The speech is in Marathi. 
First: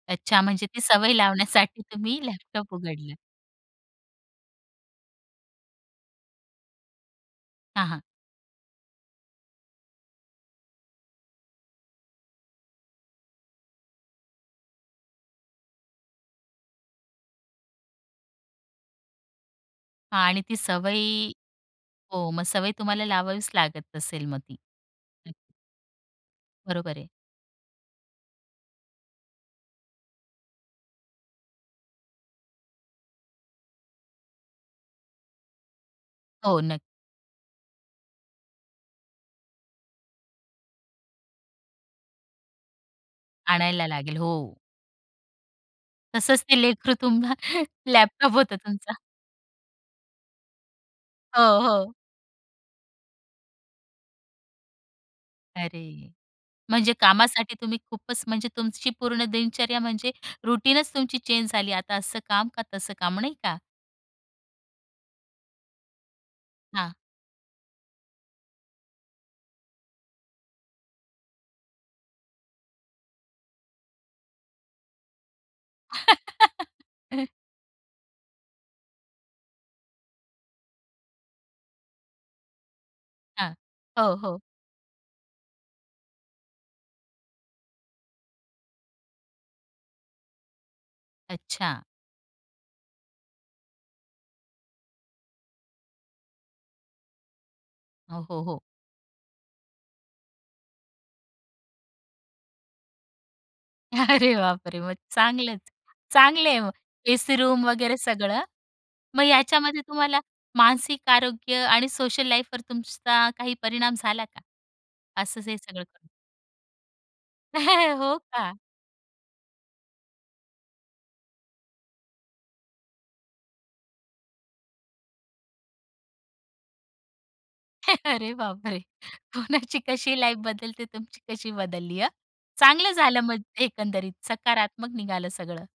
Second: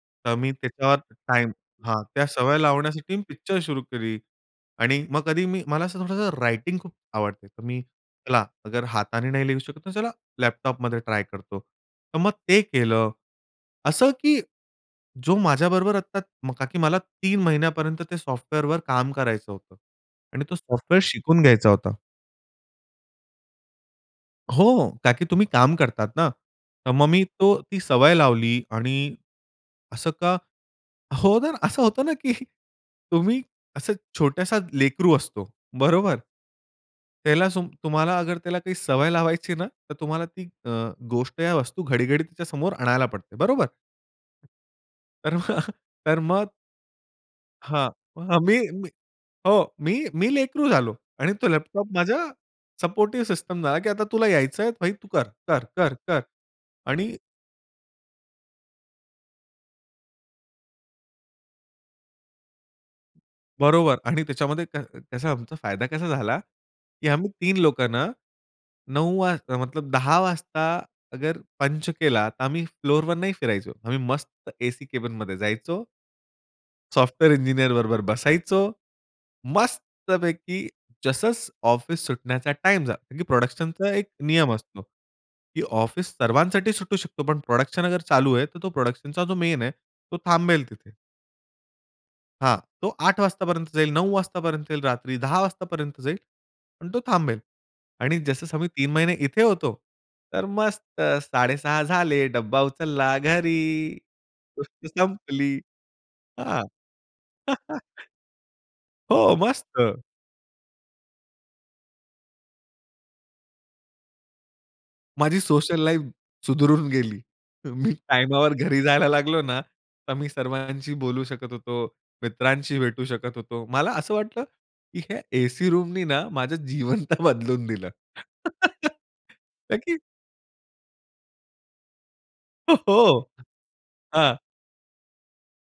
तर अच्छा! मी म्हणजे ती त्याच्यावर सवय टाईम लावण्यासाठी हां, तुम्ही त्या सवय लॅपटॉप उघडलं. लावण्यासाठी मी पिक्चर सुरू केली आणि मग कधी मी मला असं थोडंसं रायटिंग खूप आवडते. तर मी हां, हां. चला अगर हाताने नाही लिहू शकत, तर चला लॅपटॉपमध्ये ट्राय करतो. तर मग ते केलं, असं की जो माझ्याबरोबर आता का की, मला 3 महिन्यापर्यंत ते सॉफ्टवेअरवर काम करायचं होतं आणि आणि तो ती सॉफ्टवेअर सवय शिकून घ्यायचा होता. हो, मग सवय तुम्हाला लावावीच लागत असेल मग ती, हो, का की तुम्ही नक्की. काम करतात ना. तर बरोबर मग आहे. मी तो ती सवय लावली आणि असं का हो ना, असं होतं ना, की तुम्ही असं छोटासा लेकरू असतो. बरोबर? हो, नक्की. त्याला सो तुम्हाला अगर त्याला काही सवय लावायची ना, तर तुम्हाला ती अ, गोष्ट या वस्तू घडी-घडी तिच्यासमोर आणायला पडते. बरोबर? आणायला लागेल, हो. तर तर तसंच मग. ते लेकरु तुम्हा हां, लॅपटॉप अ, होता मी मी तुमचा. हो, मी मी लेकरू झालो आणि तो हो, लॅपटॉप हो. माझा सपोर्टिव्ह सिस्टम झाला, की आता तुला यायचंय भाई तू कर, कर, कर, अरे! कर म्हणजे आणि कामासाठी तुम्ही खूपच म्हणजे तुमची पूर्ण दिनचर्या म्हणजे रूटीनच तुमची चेंज झाली. आता असं काम का तसं काम, नाही का? बरोबर आणि त्याच्यामध्ये त्या त्याचा आमचा फायदा कसा झाला, हां. की आम्ही 3 लोकं ना, 9 वाजता मतलब 10 वाजता अगर पंच केला तर आम्ही फ्लोअरवर नाही फिरायचो. आम्ही मस्त एसी कॅबिनमध्ये जायचो सॉफ्टवेअर इंजिनिअर बरोबर बसायचो. मस्तपैकी जस ऑफिस सुटण्याचा टाईम झाला. हां. प्रोडक्शनचा एक हो, हो. नियम असतो, की ऑफिस सर्वांसाठी सुटू शकतो पण प्रोडक्शन चालू आहे तर तो प्रोडक्शनचा जो मेन आहे तो थांबेल तिथे. अच्छा. हां, तो 8 वाजतापर्यंत जाईल 9 वाजतापर्यंत येईल रात्री 10 वाजतापर्यंत जाईल, पण तो थांबेल हो, आणि हो, जसं हो. समय 3 महिने इथे होतो, तर मस्त 6.30 झाले, डब्बा उचलला घरी, अरे बापरे! गोष्ट मग संपली, चांगलंच चांगल आहे हां. मग. एसी रूम वगैरे सगळं मग हो, याच्यामध्ये मस्त. तुम्हाला मानसिक आरोग्य आणि सोशल लाईफवर तुमचा काही परिणाम झाला का? माझी असच हे सोशल सगळं लाईफ करून? सुधारून गेली. मी हो टाइमावर का? घरी जायला लागलो ना, तर मी सर्वांशी बोलू शकत होतो, मित्रांशी भेटू शकत होतो. मला असं वाटलं, की ह्या एसी रूमनी ना, माझं जीवन तर बदलून दिलं. अरे बापरे! का कोणाची की कशी लाईफ बदलते तुमची कशी बदलली हं. ओ, चांगलं झालं हो म्हणजे एकंदरीत, हां सकारात्मक निघालं सगळं.